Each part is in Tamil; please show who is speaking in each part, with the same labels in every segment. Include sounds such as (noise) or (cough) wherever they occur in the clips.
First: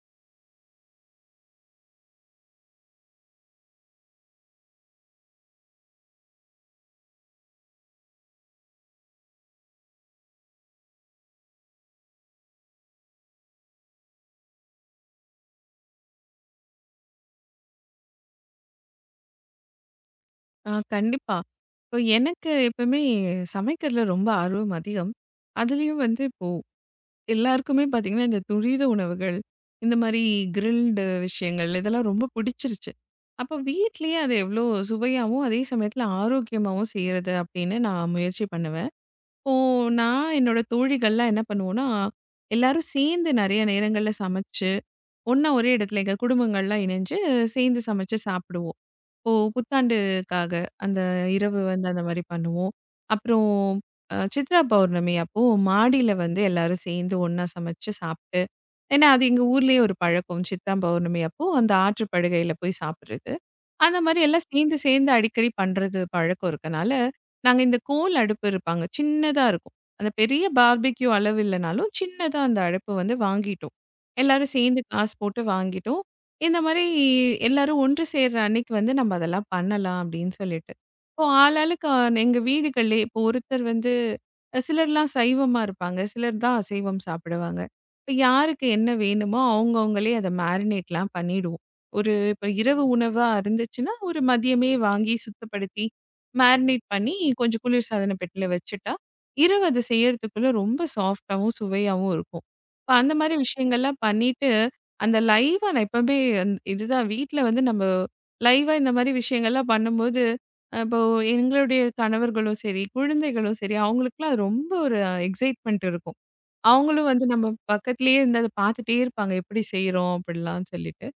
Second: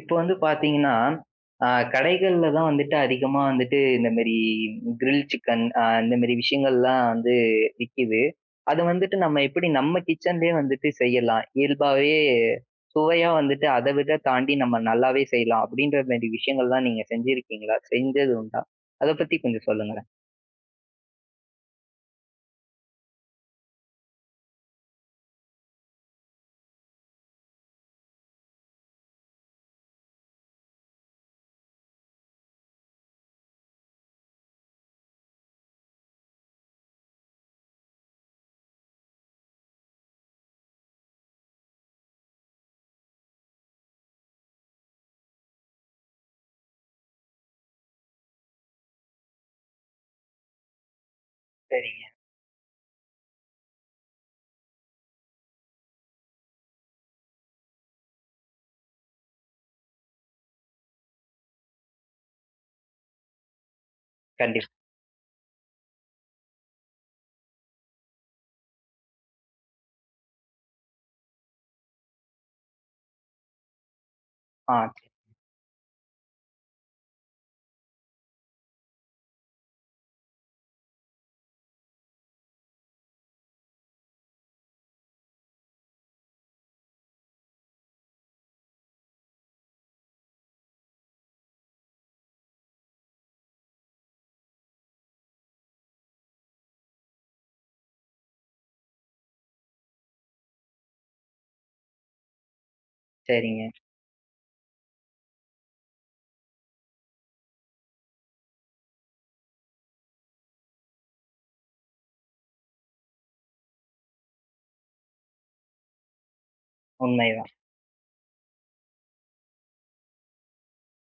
Speaker 1: இப்ப வந்து பார்த்தீங்கன்னா, அ கடைகள்ல தான் வந்துட்டு அதிகமா வந்துட்டு இந்த மாரி கிரில் சிக்கன் இந்த மாரி விஷயங்கள்லாம் வந்து விக்கிது. அத வந்துட்டு நம்ம எப்படி நம்ம கிச்சன்லயே வந்துட்டு செய்யலாம். இயல்பாவே சுவையா வந்துட்டு அத விட தாண்டி நம்ம நல்லாவே செய்யலாம் அப்படின்ற மாரி விஷயங்கள்லாம் நீங்க செஞ்சிருக்கீங்களா? செஞ்சது உண்டா? அத பத்தி கொஞ்சம் சொல்லுங்களேன்.
Speaker 2: ஆ கண்டிப்பா. இப்போ எனக்கு எப்பவுமே சமைக்கிறதுல ரொம்ப ஆர்வம் அதிகம். அதுலயும் வந்து இப்போ எல்லாருக்குமே பார்த்தீங்கன்னா, இந்த துரித உணவுகள், இந்த மாரி கிரில்டு விஷயங்கள் இதெல்லாம் ரொம்ப பிடிச்சிருச்சு. அப்போ வீட்லயே அது எவ்வளோ சுவையாவும், அதே சமயத்துல ஆரோக்கியமாவும் செய்றது அப்படின்னு நான் முயற்சி பண்ணுவேன். இப்போ நான் என்னோட தோழிகள்லாம் என்ன பண்ணுவோம்னா, எல்லாரும் சேர்ந்து நெறைய நேரங்கள்ல சமைச்சு, ஒண்ணா ஒரே இடத்துல எங்க குடும்பங்கள்லாம் இணைஞ்சு சேர்ந்து சமைச்சு சாப்பிடுவோம். ஓ! புத்தாண்டுக்காக அந்த இரவு வந்து அந்த
Speaker 1: சரிங்க.
Speaker 2: மாரி பண்ணுவோம். அப்புறம் சித்ரா பௌர்ணமி அப்போ மாடியில வந்து எல்லாரும் சேர்ந்து ஒண்ணா சமைச்சு சாப்ட்டு, ஏன்னா அது எங்க ஊர்லயே ஒரு பழக்கம். சித்ரா பௌர்ணமி அப்போ அந்த ஆற்று படுகையில போய் சாப்பிடுறது. அந்த மாரி எல்லாம்
Speaker 1: கண்டிப்பா.
Speaker 2: சேர்ந்து சேர்ந்து அடிக்கடி பண்றது பழக்கம் இருக்கனால, நாங்க இந்த கோல் அடுப்பு இருப்பாங்க. சின்னதா இருக்கும். அந்த பெரிய பார்பிக்யூ அளவு இல்லனாலும், சின்னதா அந்த அடுப்பு வந்து வாங்கிட்டோம். எல்லாரும்
Speaker 1: ஆ.
Speaker 2: சேர்ந்து காசு போட்டு வாங்கிட்டோம். இந்த மாரி எல்லாரும் ஒன்று சேர்ற அன்னைக்கு வந்து நம்ம அதெல்லாம் பண்ணலாம் அப்படின்னு சொல்லிட்டு. இப்போ ஆளாளுக்கு எங்க வீடுகள்லயே இப்போ ஒருத்தர் வந்து சிலர்லாம் சைவமா இருப்பாங்க. சிலர் தான் அசைவம் சாப்பிடுவாங்க. இப்ப யாருக்கு என்ன வேணுமோ அவங்கவங்களே அத மேரினேட்லாம் பண்ணிடுவோம். ஒரு இப்ப இரவு உணவா இருந்துச்சுன்னா, ஒரு மதியமே வாங்கி சுத்தப்படுத்தி, மேரினேட் பண்ணி கொஞ்சம் குளிர்சாதன பெட்டியில வச்சுட்டா, இரவு அது செய்யறதுக்குள்ள ரொம்ப சாஃப்ட்டாவும், சுவையாவும் இருக்கும். இப்ப அந்த மாரி
Speaker 1: சரிங்க.
Speaker 2: விஷயங்கள்லாம் பண்ணிட்டு அந்த லைவா நான் எப்பவுமே இதுதான் வீட்ல வந்து நம்ம லைவா இந்த மாரி விஷயங்கள்லாம் பண்ணும்போது, இப்போ எங்களுடைய கணவர்களும் சரி, குழந்தைகளும் சரி, அவங்களுக்குலாம் அது ரொம்ப ஒரு எக்ஸைட்மென்ட் இருக்கும். அவங்களும் வந்து நம்ம
Speaker 1: உண்மைதான்.
Speaker 2: பக்கத்திலேயே இருந்து அத பார்த்துட்டே இருப்பாங்க. எப்படி செய்றோம் அப்படிலாம் சொல்லிட்டு.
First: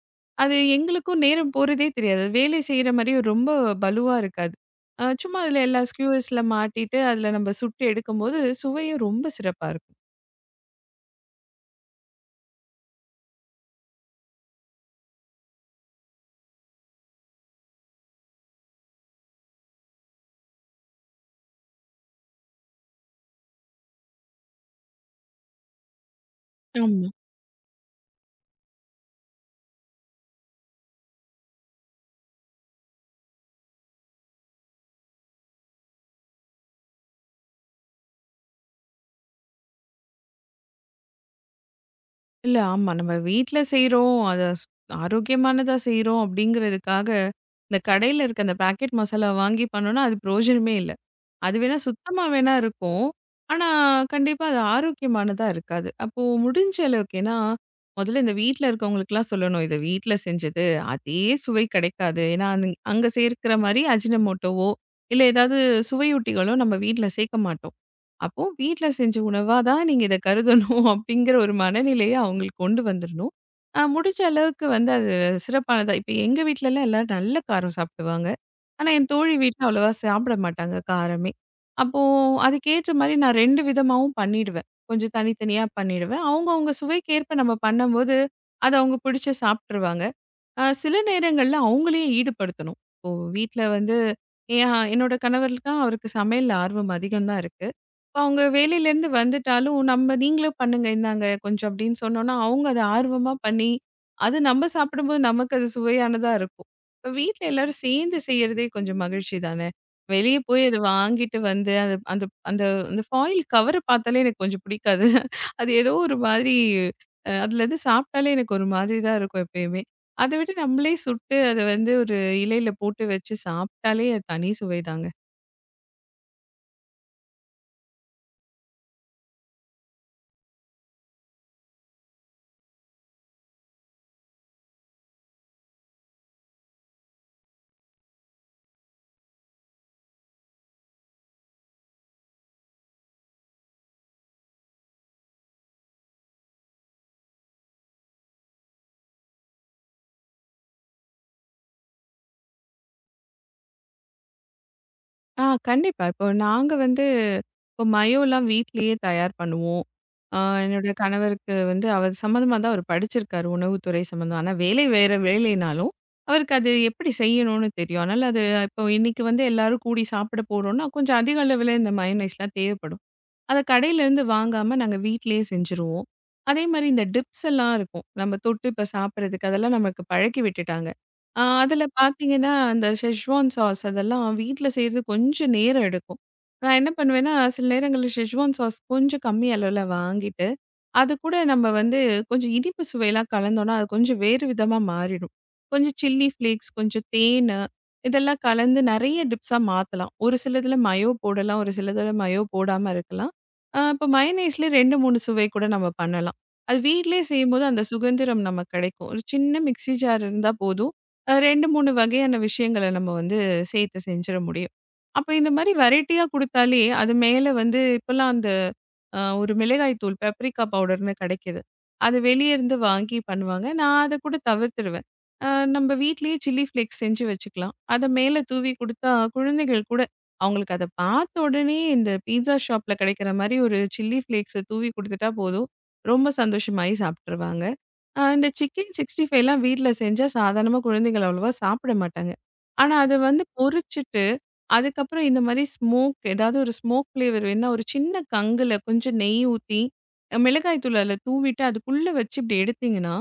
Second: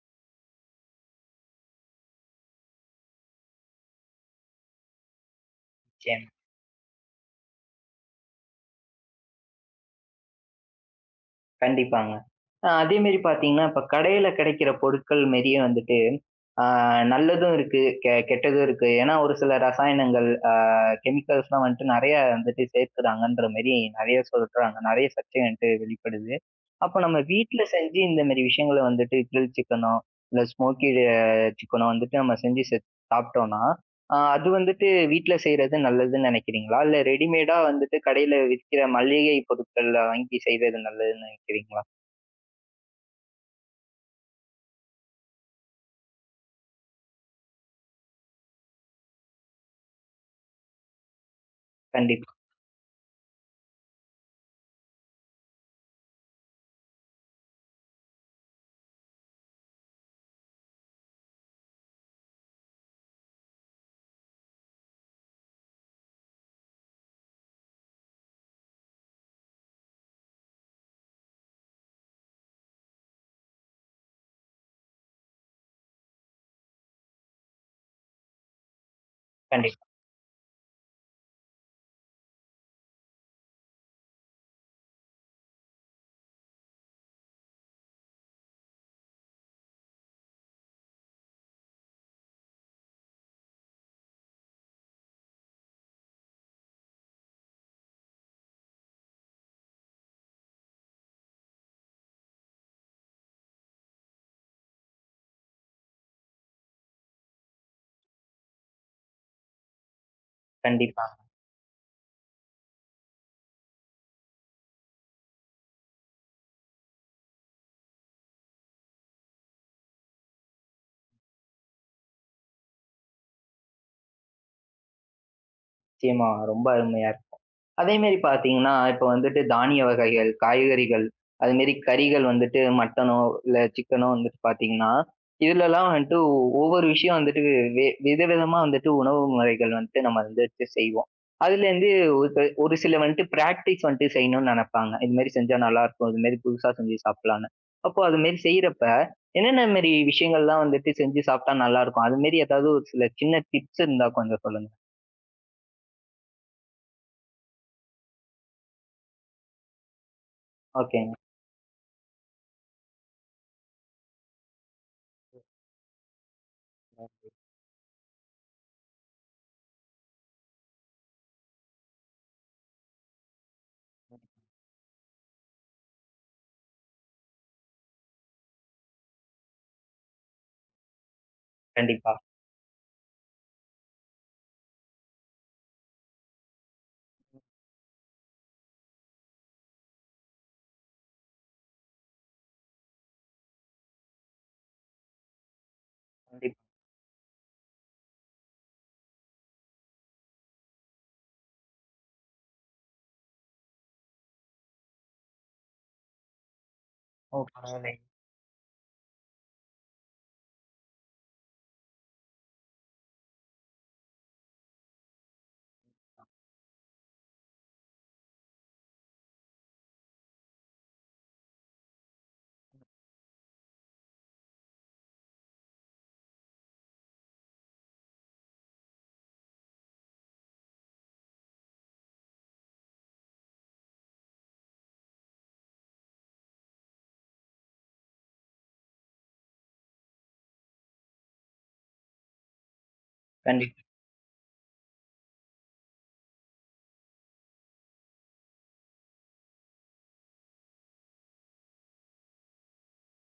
Speaker 2: அது எங்களுக்கும் நேரம் போறதே தெரியாது. அது வேலை செய்ற மாரி ரொம்ப பலுவா இருக்காது. சும்மா அதுல எல்லா
Speaker 1: நிச்சயமா.
Speaker 2: ஸ்க்யூஸ்ல மாட்டிட்டு, அதுல நம்ம சுட்டு எடுக்கும்போது சுவையும் ரொம்ப சிறப்பா
Speaker 1: கண்டிப்பாங்க. அதே மாரி பார்த்தீங்கன்னா, இப்ப கடையில கிடைக்கிற பொருட்கள் மாரியே வந்துட்டு நல்லதும் இருக்கு கெட்டதும் இருக்கு. ஏன்னா ஒரு சில ரசாயனங்கள் chemicals லாம் வந்துட்டு நிறைய வந்துட்டு சேர்க்கிறாங்கன்ற மாதிரி நிறைய சொல்றாங்க, நிறைய சர்ச்சை வந்துட்டு வெளிப்படுது. அப்போ
Speaker 2: இருக்கும்.
Speaker 1: நம்ம வீட்டுல செஞ்சு இந்த மாதிரி விஷயங்களை வந்துட்டு கிரில் சிக்கனோ இல்ல ஸ்மோக்கி சிக்கனோ வந்துட்டு நம்ம செஞ்சு சாப்பிட்டோம்னா அது வந்துட்டு வீட்டுல செய்யறது நல்லதுன்னு நினைக்கிறீங்களா, இல்ல ரெடிமேடா வந்துட்டு கடையில விற்கிற மளிகை பொருட்கள்ல வாங்கி செய்யறது நல்லதுன்னு நினைக்கிறீங்களா?
Speaker 2: இல்ல. ஆமா. நம்ம வீட்ல செய்றோம். அத ஸ் ஆரோக்கியமானதா செய்றோம் அப்படிங்கிறதுக்காக, இந்த கடையில இருக்க அந்த பாக்கெட் மசாலா வாங்கி பண்ணோம்னா, அது பிரயோஜனமே இல்ல. அது வேணா சுத்தமா
Speaker 1: கண்டிப்பா.
Speaker 2: வேணா இருக்கும். ஆனா, கண்டிப்பா அது ஆரோக்கியமானதா இருக்காது. அப்போ முடிஞ்ச அளவுக்கு ஏன்னா, முதல்ல இந்த வீட்ல இருக்கவங்களுக்குலாம் சொல்லணும். "இத வீட்ல செஞ்சது, அதே சுவை கிடைக்காது." ஏன்னா, அங்க சேர்க்கிற மாரி அஜினமோட்டோவோ, இல்ல ஏதாவது சுவையூட்டிகளோ நம்ம வீட்ல சேர்க்க மாட்டோம். அப்போ வீட்ல செஞ்ச உணவா தான் நீங்க இத கருதணும் (laughs) அப்படிங்கிற ஒரு மனநிலைய அவங்களுக்கு கொண்டு வந்துரணும். முடிஞ்ச அளவுக்கு வந்து அது சிறப்பானதா இப்ப எங்க வீட்லலாம் எல்லாரும் நல்ல காரம் சாப்பிடுவாங்க. ஆனா, என் தோழி வீட்ல
Speaker 1: கண்டிப்பா.
Speaker 2: அவ்வளவா சாப்பிட மாட்டாங்க காரமே. அப்போ அதுக்கேற்ற மாரி நான் 2 விதமாவும் பண்ணிடுவேன். கொஞ்சம் தனித்தனியா பண்ணிடுவேன். அவங்கவங்க சுவைக்கேற்ப நம்ம பண்ணும்போது, அது அவங்க பிடிச்சு சாப்ட்டுருவாங்க. சில நேரங்கள்ல அவங்களையும் ஈடுபடுத்தணும். இப்போ வீட்ல வந்து என்னோட கணவருக்கா அவருக்கு சமையல்ல ஆர்வம் அதிகம் தான் இருக்கு. அவங்க வேலையிலேருந்து வந்துட்டாலும், நம்ம "நீங்களும் பண்ணுங்க, இந்தாங்க கொஞ்சம்" அப்படின்னு சொன்னோம்னா, அவங்க அத ஆர்வமா பண்ணி, அது நம்ம சாப்பிடும்போது நமக்கு அது சுவையானதா இருக்கும். இப்ப வீட்ல எல்லாரும் சேர்ந்து செய்யறதே கொஞ்சம் மகிழ்ச்சி தானே! வெளிய போய் அத
Speaker 1: கண்டிப்பா.
Speaker 2: வாங்கிட்டு வந்து, அது அந்த அந்த அந்த ஃபாயில் கவர பார்த்தாலே எனக்கு கொஞ்சம் பிடிக்காது. அது ஏதோ ஒரு மாதிரி அதுலேருந்து சாப்பிட்டாலே எனக்கு ஒரு மாதிரி தான் இருக்கும் எப்பயுமே. அத விட நம்மளே சுட்டு, அத வந்து ஒரு இலையில போட்டு வச்சு சாப்பிட்டாலே அது தனி சுவைதாங்க.
Speaker 1: நிச்சயமா. ரொம்ப அருமையா இருக்கும். அதே மாரி பார்த்தீங்கன்னா, இப்ப வந்துட்டு தானிய வகைகள், காய்கறிகள், அது மாரி கறிகள் வந்துட்டு மட்டனோ இல்ல சிக்கனோ வந்துட்டு பார்த்தீங்கன்னா, இதுலலாம் வந்துட்டு ஒவ்வொரு விஷயம் வந்துட்டு விதவிதமா வந்துட்டு உணவு முறைகள் வந்துட்டு நம்ம வந்துட்டு செய்வோம். அதுலேருந்து ஒரு சில வந்துட்டு பிராக்டிஸ் வந்துட்டு செய்யணும்னு நெனைப்பாங்க. இது மாரி செஞ்சா நல்லாயிருக்கும். இது மாரி புதுசா செஞ்சு சாப்பிடலாம்ன்னு. அப்போ அது மாரி செய்றப்ப, என்னென்ன மாரி விஷயங்கள்லாம் வந்துட்டு செஞ்சு சாப்பிட்டா நல்லாயிருக்கும்? அது மாரி ஏதாவது ஒரு சில சின்ன டிப்ஸ் இருந்தா கொஞ்சம் சொல்லுங்க.
Speaker 2: ஆ கண்டிப்பா. இப்போ நாங்க வந்து இப்போ மயோலாம் வீட்லயே தயார் பண்ணுவோம். ஆ என்னோட
Speaker 1: ஓகேங்க.
Speaker 2: கணவருக்கு வந்து அவர் சம்மந்தமா தான் அவர் படிச்சிருக்காரு, உணவுத்துறை சம்மந்தமா. ஆனா வேலை வேற வேலைனாலும், அவருக்கு அது எப்படி செய்யணும்னு தெரியும். அதனால அது இப்போ இன்னைக்கு வந்து எல்லாரும் கூடி சாப்பிட போறோம்னா, கொஞ்சம் அதிக அளவுல இந்த மயோனைஸ்லாம் தேவைப்படும். அத கடையிலேருந்து வாங்காம நாங்க வீட்டிலேயே செஞ்சுருவோம். அதே மாரி இந்த டிப்ஸ் எல்லாம் இருக்கும். நம்ம தொட்டு இப்ப சாப்பிடுறதுக்கு அதெல்லாம் நமக்கு பழக்கி விட்டுட்டாங்க. அதில
Speaker 1: கண்டிப்பா,
Speaker 2: பார்த்தீங்கன்னா, அந்த ஷெஸ்வான் சாஸ் அதெல்லாம் வீட்ல செய்றது கொஞ்சம் நேரம் எடுக்கும். நான் என்ன பண்ணுவேன்னா, சில நேரங்கள்ல ஷெஸ்வான் சாஸ் கொஞ்சம் கம்மி அளவுல வாங்கிட்டு, அது கூட நம்ம வந்து கொஞ்சம் இனிப்பு சுவையெல்லாம் கலந்தோம்னா, அது கொஞ்சம் வேறு விதமா மாறிடும். கொஞ்சம் சில்லி
Speaker 1: கண்டிப்பா.
Speaker 2: ஃப்ளேக்ஸ், கொஞ்சம் தேனு இதெல்லாம் கலந்து நெறைய டிப்ஸா மாத்தலாம். ஒரு சிலதில மயோ போடலாம், ஒரு சிலதில மயோ போடாம இருக்கலாம். இப்ப மயனீஸ்லயே 2, 3 சுவை கூட நம்ம பண்ணலாம். அது வீட்லயே
Speaker 1: ஓ!
Speaker 2: செய்யும்போது அந்த
Speaker 1: பரவாயில்லைங்க.
Speaker 2: சுகந்திரம் நமக்கு கிடைக்கும். ஒரு சின்ன மிக்ஸி ஜார் இருந்தா போதும். 2, 3 வகையான விஷயங்கள நம்ம வந்து சேர்த்து செஞ்சிட முடியும். அப்ப இந்த மாரி வெரைட்டியா குடுத்தாலே, அது மேல வந்து இப்பலாம் அந்த ஒரு மிளகாய் தூள் பெப்ரிகா பவுடர்ன்னு கிடைக்குது. அது வெளிய இருந்து வாங்கி பண்ணுவாங்க. நான் அத கூட தவிர்த்துருவேன். அ நம்ம வீட்லயே சில்லி ஃப்ளேக்ஸ் செஞ்சு வச்சுக்கலாம். அத மேல தூவி குடுத்தா குழந்தைகள் கூட அவங்களுக்கு அத பார்த்த உடனே இந்த பீட்ஸா ஷாப்ல கிடைக்கிற மாரி ஒரு சில்லி ஃப்ளேக்ஸ தூவி குடுத்துட்டா போதும். ரொம்ப சந்தோஷமாயி சாப்ட்டுருவாங்க. இந்த சிக்கன் 65 எல்லாம் வீட்ல செஞ்சா சாதாரணமா குழந்தைகள் அவ்வளவா சாப்பிட மாட்டாங்க. ஆனா, அத வந்து
Speaker 1: கண்டிப்பா.
Speaker 2: பொரிச்சுட்டு அதுக்கப்புறம் இந்த மாரி ஸ்மோக் ஏதாவது ஒரு ஸ்மோக் ஃப்ளேவர் வேணுனா ஒரு சின்ன கங்குல கொஞ்சம் நெய் ஊத்தி, மிளகாய் தூள் அதில தூவிட்டு அதுக்குள்ள வச்சு இப்படி எடுத்தீங்கன்னா,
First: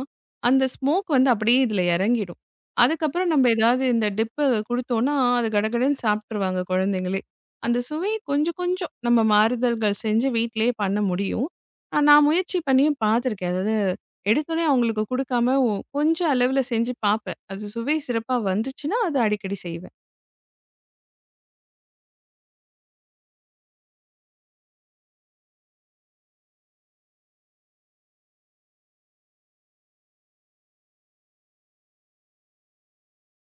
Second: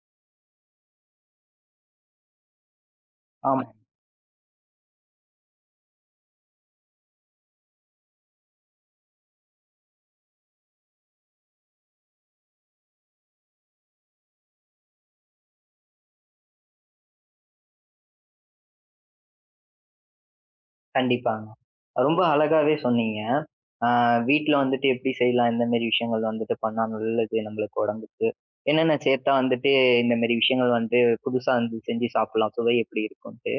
Speaker 2: அந்த ஸ்மோக் வந்து அப்படியே இதில இறங்கிடும். அதுக்கப்புறம் நம்ம
Speaker 1: ஆமா.
Speaker 2: ஏதாவது இந்த டிப்ப குடுத்தோம்னா, அது கடகடன்னு சாப்பிட்டுருவாங்க குழந்தைங்களே. அந்த சுவை கொஞ்சம் கொஞ்சம் நம்ம மாறுதல்கள் செஞ்சு வீட்டிலேயே பண்ண முடியும். நான் முயற்சி பண்ணியும் பார்த்துருக்கேன். அதாவது எடுத்தோனே அவங்களுக்கு குடுக்காம கொஞ்சம் அளவில செஞ்சு பார்ப்பேன். அது சுவை சிறப்பா வந்துச்சுன்னா, அது அடிக்கடி செய்வேன்.
Speaker 1: கண்டிப்பாங்க. ரொம்ப அழகாவே சொன்னீங்க. ஆ. வீட்ல வந்துட்டு எப்படி செய்யலாம்? எந்த மாரி விஷயங்கள் வந்துட்டு பண்ணா நல்லது நம்மளுக்கு உடம்புக்கு? என்னென்ன சேர்த்தா வந்துட்டு இந்த மாரி விஷயங்கள் வந்து புதுசா வந்து செஞ்சு சாப்பிடலாம்? சுவை எப்படி இருக்கும்ன்ட்டு.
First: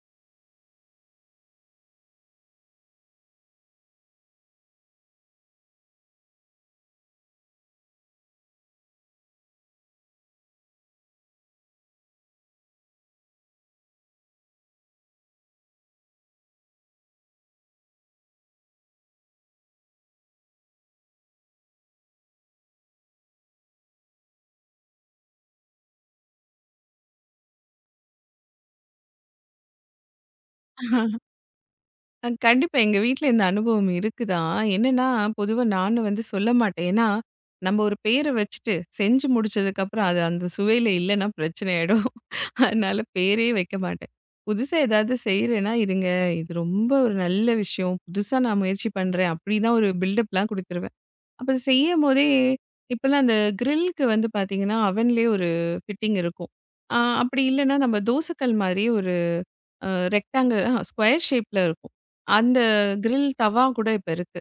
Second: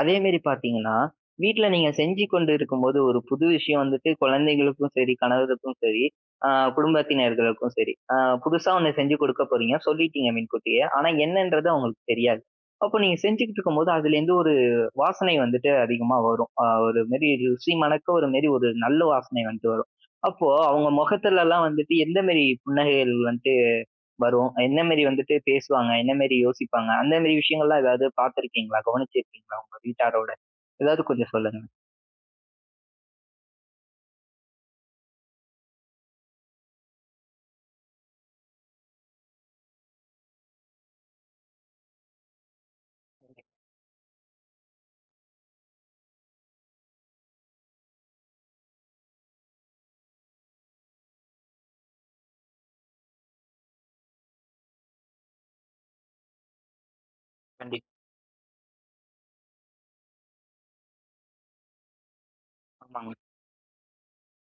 Speaker 1: அதே மாரி பார்த்தீங்கன்னா, வீட்ல நீங்க செஞ்சு கொண்டு இருக்கும்போது ஒரு புது விஷயம் வந்துட்டு குழந்தைகளுக்கும் சரி, கணவருக்கும் சரி, ஆ குடும்பத்தினர்களுக்கும் சரி, புதுசா ஒண்ணு செஞ்சு கொடுக்க போறீங்க. சொல்லிட்டீங்க முன்கூட்டியே. ஆனா என்னன்றது அவங்களுக்கு தெரியாது. அப்போ நீங்க செஞ்சுகிட்டு இருக்கும்போது அதுலேருந்து வாசனை வந்துட்டு அதிகமா வரும். ஒரு மாரி ருசி மணக்க ஒரு மாரி ஒரு நல்ல வாசனை வந்துட்டு வரும். அப்போ அவங்க முகத்துலலாம் வந்துட்டு எந்த மாரி புன்னகைகள் வந்துட்டு வரும்? என்ன மாரி வந்துட்டு பேசுவாங்க? என்ன மாரி யோசிப்பாங்க? அந்த மாரி விஷயங்கள்லாம் ஏதாவது பார்த்திருக்கீங்களா? கவனிச்சிருக்கீங்களா உங்க வீட்டாரோட? ஏதாவது கொஞ்சம் சொல்லுங்க.
Speaker 2: கண்டிப்பா. எங்க வீட்ல இந்த அனுபவம் இருக்கு தான். என்னன்னா, பொதுவா நானும் வந்து சொல்ல மாட்டேன். ஏன்னா, நம்ம ஒரு பேர வச்சுட்டு, செஞ்சு முடிச்சதுக்கப்புறம் அது அந்த சுவையில இல்லன்னா பிரச்சனை ஆயிடும். (laughs) அதனால பேரே வைக்க மாட்டேன். புதுசா ஏதாவது செய்றேன்னா, "இருங்க, இது ரொம்ப ஒரு நல்ல விஷயம். புதுசா நான் முயற்சி பண்றேன்." அப்படிதான் ஒரு பில்டப்லாம் குடுத்துருவேன். அப்ப செய்யும்போதே இப்பலாம் அந்த கிரில்க்கு வந்து பார்த்தீங்கன்னா, அவன்லேயே ஒரு ஃபிட்டிங் இருக்கும். அப்படி இல்லன்னா,
Speaker 1: கண்டிப்பா.
Speaker 2: நம்ம தோசைக்கல் மாரியே ஒரு அ ரெக்டாங்கிள் ஸ்கொயர் ஷேப்ல இருக்கும். அந்த
Speaker 1: ஆமாங்க.
Speaker 2: கிரில் தவா கூட இப்ப இருக்கு.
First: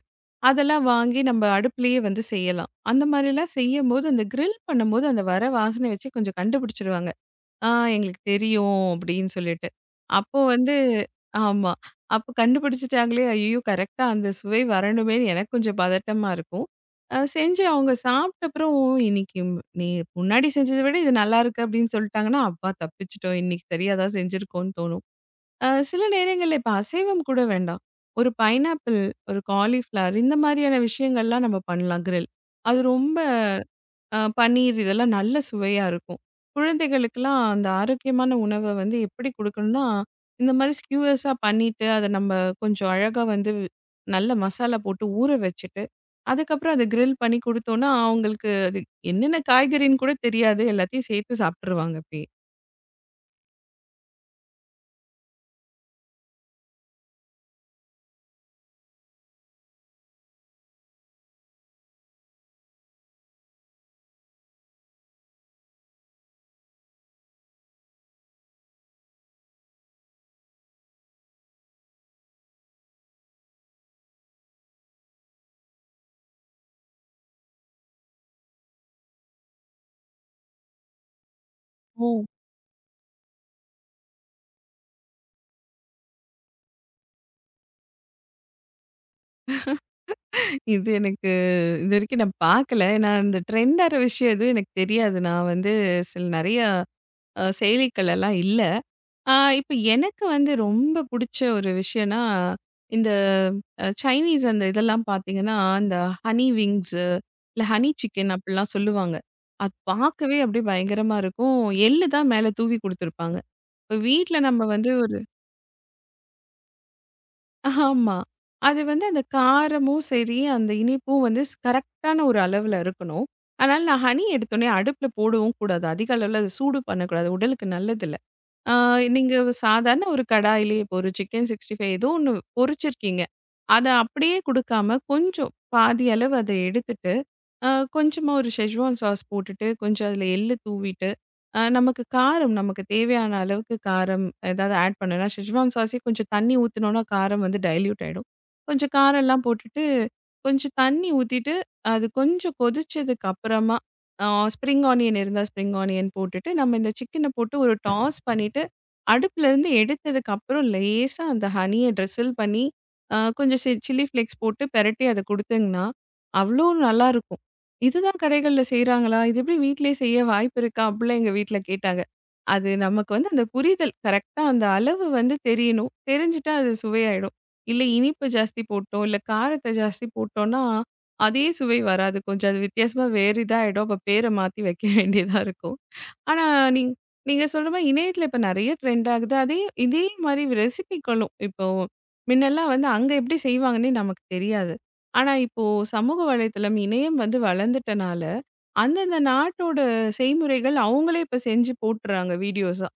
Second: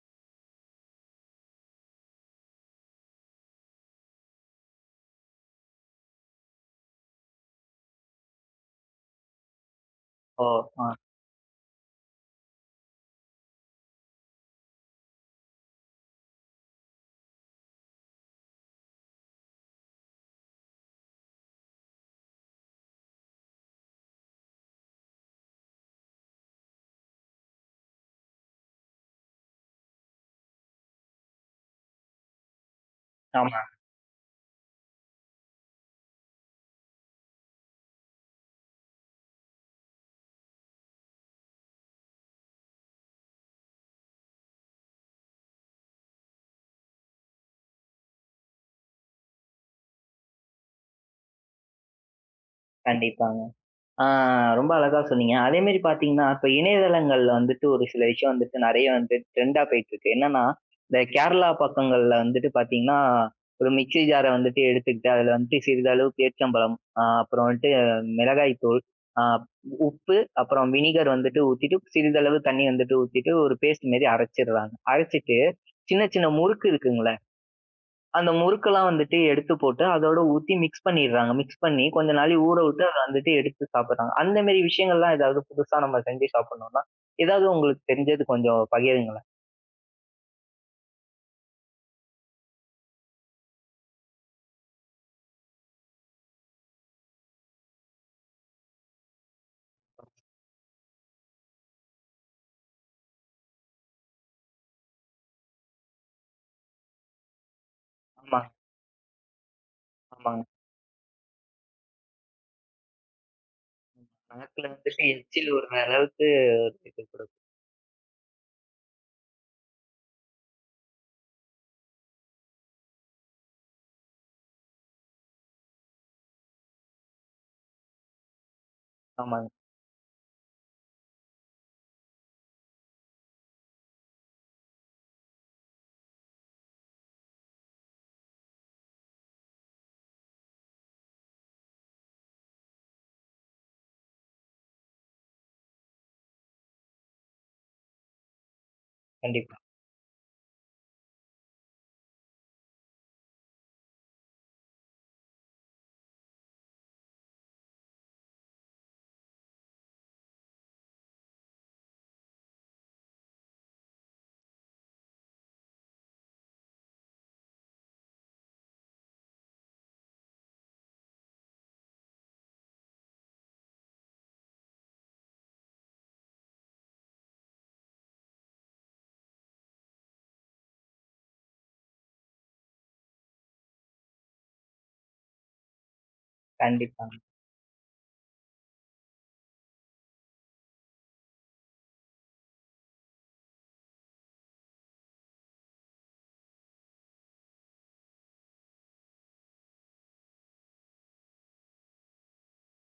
Speaker 2: அதெல்லாம் வாங்கி நம்ம அடுப்பிலேயே வந்து செய்யலாம். அந்த மாதிரிலாம் செய்யும்போது, அந்த கிரில் பண்ணும்போது அந்த வர வாசனை வச்சு கொஞ்சம் கண்டுபிடிச்சுடுவாங்க. ஆ எங்களுக்கு தெரியும் அப்படின்னு சொல்லிட்டு. அப்போ
Speaker 1: ஓ!
Speaker 2: வந்து
Speaker 1: ஆ.
Speaker 2: ஆமா. அப்ப கண்டுபிடிச்சுட்டாங்களே! ஐயயோ! கரெக்ட்டா அந்த சுவை வரணுமேன்னு எனக்கு கொஞ்சம் பதட்டமா இருக்கும். செஞ்சு அவங்க சாப்பிட்ட அப்புறம் "ஓ, இன்னைக்கு நீ முன்னாடி செஞ்சத விட இது நல்லாயிருக்கு அப்படின்னு சொல்லிட்டாங்கன்னா, அப்பா தப்பிச்சுட்டோம். இன்னைக்கு சரியா தான் செஞ்சிருக்கோம்ன்னு தோணும். சில நேரங்கள்ல இப்ப அசைவம் கூட வேண்டாம். ஒரு பைனாப்பிள், ஒரு காலிஃப்ளவர் இந்த மாதிரியான விஷயங்கள்லாம் நம்ம பண்ணலாம் கிரில். அது ரொம்ப
Speaker 1: ஆமா.
Speaker 2: பன்னீர் இதெல்லாம் நல்ல சுவையா இருக்கும். குழந்தைகளுக்கெல்லாம் அந்த ஆரோக்கியமான உணவ வந்து எப்படி குடுக்கணும்னா, இந்த மாதிரி ஸ்க்யூவர்ஸா பண்ணிட்டு, அத நம்ம கொஞ்சம் அழகா வந்து நல்ல மசாலா போட்டு ஊற வச்சுட்டு, அதுக்கப்புறம் அத கிரில் பண்ணி குடுத்தோம்னா, அவங்களுக்கு அது என்னென்ன காய்கறின்னு கூட தெரியாது. எல்லாத்தையும் சேர்த்து சாப்ட்டுருவாங்க அப்பயே.
Speaker 1: கண்டிப்பா. ஆ, ரொம்ப அழகா சொன்னீங்க. அதே மாரி பார்த்தீங்கன்னா, இப்ப இணையதளங்கள்ல வந்துட்டு ஒரு சில விஷயம் வந்துட்டு நெறைய வந்து ட்ரெண்டா போயிட்டு இருக்கு. என்னன்னா, இந்த கேரளா பக்கங்கள்ல வந்துட்டு பார்த்தீங்கன்னா, ஒரு மிக்ஸி ஜார வந்துட்டு எடுத்துக்கிட்டு, அதுல வந்துட்டு சிறிதளவு பேரிச்சம்பழம், அப்புறம் வந்துட்டு மிளகாய் தூள், அ உப்பு, அப்புறம் வினிகர் வந்துட்டு ஊத்திட்டு, சிறிதளவு தண்ணி வந்துட்டு ஊத்திட்டு, ஒரு பேஸ்ட் மாரி அரைச்சிடுறாங்க. அரைச்சிட்டு, சின்ன சின்ன முறுக்கு இருக்குங்கல்ல, அந்த முறுக்கெல்லாம் வந்துட்டு எடுத்து போட்டு அதோட ஊத்தி மிக்ஸ் பண்ணிடுறாங்க. மிக்ஸ் பண்ணி கொஞ்ச நாழி ஊற விட்டு அத வந்துட்டு எடுத்து சாப்பிடுறாங்க. அந்த மாரி விஷயங்கள்லாம் ஏதாவது புதுசா நம்ம செஞ்சு சாப்பிடணும்னா, ஏதாவது உங்களுக்கு தெரிஞ்சது கொஞ்சம் பகிருங்களேன்.
Speaker 2: இது எனக்கு இதுவரைக்கும் நான் பார்க்கல. ஏன்னா, இந்த ட்ரெண்டாற விஷயம் எதுவும் எனக்கு தெரியாது. நான் வந்து சில நெறைய செயலிகள் எல்லாம் இல்ல. இப்ப எனக்கு வந்து ரொம்ப புடிச்ச ஒரு விஷயம்னா, இந்த சைனீஸ் அந்த இதெல்லாம் பார்த்தீங்கன்னா, இந்த ஹனி விங்ஸு, இல்ல ஹனி சிக்கன்
Speaker 1: ஆமாங்க,
Speaker 2: அப்டிலாம் சொல்லுவாங்க. அது பார்க்கவே
Speaker 1: ஆமாங்க.
Speaker 2: அப்டியே பயங்கரமா இருக்கும். எள்ளு தான் மேல தூவி குடுத்துருப்பாங்க. இப்ப வீட்ல நம்ம
Speaker 1: நாக்குல
Speaker 2: வந்து
Speaker 1: வந்துட்டு எச்சில் ஊறுற அளவுக்கு இது கொடுக்கும்.
Speaker 2: ஆமா. அது வந்து அந்த காரமும் சரி, அந்த இனிப்பும் வந்து கரெக்ட்டான ஒரு அளவுல இருக்கணும். அதனால நான் ஹனி எடுத்தோனே அடுப்புல போடவும் கூடாது. அதிக அளவுல அத சூடு பண்ணக்கூடாது. உடலுக்கு நல்லதில்ல. ஆ நீங்க
Speaker 1: ஆமாங்க.
Speaker 2: சாதாரண ஒரு கடாயிலே இப்போ ஒரு சிக்கன் 65 ஏதோ ஒண்ணு பொரிச்சிருக்கீங்க. அத அப்படியே குடுக்காம கொஞ்சம் பாதி அளவு அத எடுத்துட்டு, அ கொஞ்சமா ஒரு ஷெஸ்வான் சாஸ் போட்டுட்டு, கொஞ்சம் அதுல எள்ளு தூவிட்டு நமக்கு காரம் நமக்கு தேவையான அளவுக்கு காரம் ஏதாவது ஆட் பண்ணணும்னா, ஷெஸ்வான் சாஸே கொஞ்சம் தண்ணி ஊத்துனோம்னா காரம் வந்து டைல்யூட் ஆயிடும். கொஞ்சம் காரம்லாம்
Speaker 1: கண்டிப்பா,
Speaker 2: போட்டுட்டு, கொஞ்சம் தண்ணி ஊத்திட்டு, அது கொஞ்சம் கொதிச்சதுக்கு அப்புறமா அ ஸ்ப்ரிங் ஆனியன் இருந்தா ஸ்ப்ரிங் ஆனியன் போட்டுட்டு, நம்ம இந்த சிக்கன போட்டு ஒரு டாஸ் பண்ணிட்டு, அடுப்புலருந்து எடுத்ததுக்கு அப்புறம் லேசா அந்த ஹனிய ட்ரிசில் பண்ணி, கொஞ்சம் சில்லி ஃப்ளேக்ஸ் போட்டு பெரட்டி அத குடுத்தீங்கன்னா, அவ்ளோ நல்லாருக்கும். இதுதான் கடைகள்ல செய்றாங்களா? இது எப்படி வீட்லயே செய்ய வாய்ப்பு இருக்கா? அப்படிலாம் எங்க வீட்ல கேட்டாங்க. அது நமக்கு வந்து அந்த புரிதல் கரெக்ட்டா அந்த அளவு வந்து தெரியணும். தெரிஞ்சுட்டா அது சுவையாயிடும். இல்ல இனிப்பு ஜாஸ்தி போட்டோம், இல்ல காரத்த ஜாஸ்தி போட்டோம்னா, அதே சுவை வராது. கொஞ்சம் அது வித்தியாசமா வேறு இதாயிடும். அப்ப பேர மாத்தி வைக்க (laughs) வேண்டியதா இருக்கும். ஆனா, நீங்
Speaker 1: கண்டிப்பாங்க.
Speaker 2: நீங்க சொல்ற மாரி இணையத்துல இப்ப நெறைய ட்ரெண்ட் ஆகுது. அதே இதே மாரி ரெசிபிக்களும் இப்போ முன்னெல்லாம் வந்து அங்க எப்படி செய்வாங்கன்னே நமக்கு தெரியாது. ஆனா, இப்போ சமூக வலைத்தளம், இணையம் வந்து வளர்ந்துட்டனால, அந்தந்த நாட்டோட செய்முறைகள் அவங்களே இப்ப செஞ்சு போட்டுறாங்க வீடியோஸா.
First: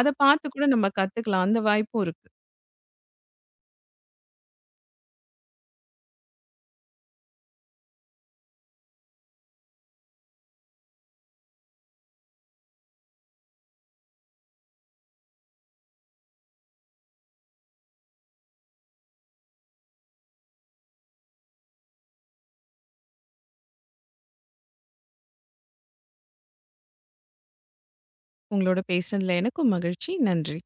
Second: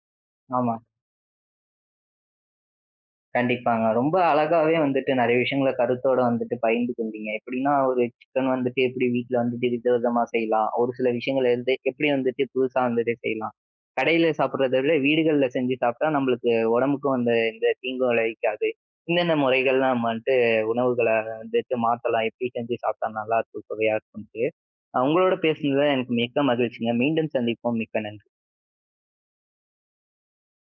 Speaker 2: அத பார்த்து கூட
Speaker 1: ஆமாங்க.
Speaker 2: நம்ம கத்துக்கலாம். அந்த வாய்ப்பும் இருக்கு.
Speaker 1: கண்டிப்பாங்க. ரொம்ப அழகாவே வந்துட்டு நெறைய விஷயங்கள கருத்தோட வந்துட்டு பகிர்ந்து கொண்டீங்க. எப்படின்னா ஒரு சிக்கன் வந்துட்டு எப்படி வீட்ல வந்துட்டு விதவிதமா செய்யலாம். ஒரு சில விஷயங்கள் வந்து எப்படி வந்துட்டு புதுசா வந்துட்டு செய்யலாம். கடையில சாப்பிடுறத விட வீடுகள்ல செஞ்சு சாப்பிட்டா நம்மளுக்கு உடம்புக்கும் அந்த எந்த தீங்கும் விளைவிக்காது. இந்தெந்த முறைகள்லாம் நம்ம வந்துட்டு உணவுகள வந்துட்டு மாத்தலாம். எப்படி செஞ்சு சாப்பிட்டா நல்லாருக்கும், சுவையா இருக்கும்ட்டு. உங்களோட பேசுனதுல எனக்கு மிக்க மகிழ்ச்சிங்க. மீண்டும் சந்திப்போம். மிக்க நன்றி.
Speaker 2: உங்களோட பேசுனதுல எனக்கும் மகிழ்ச்சி. நன்றி.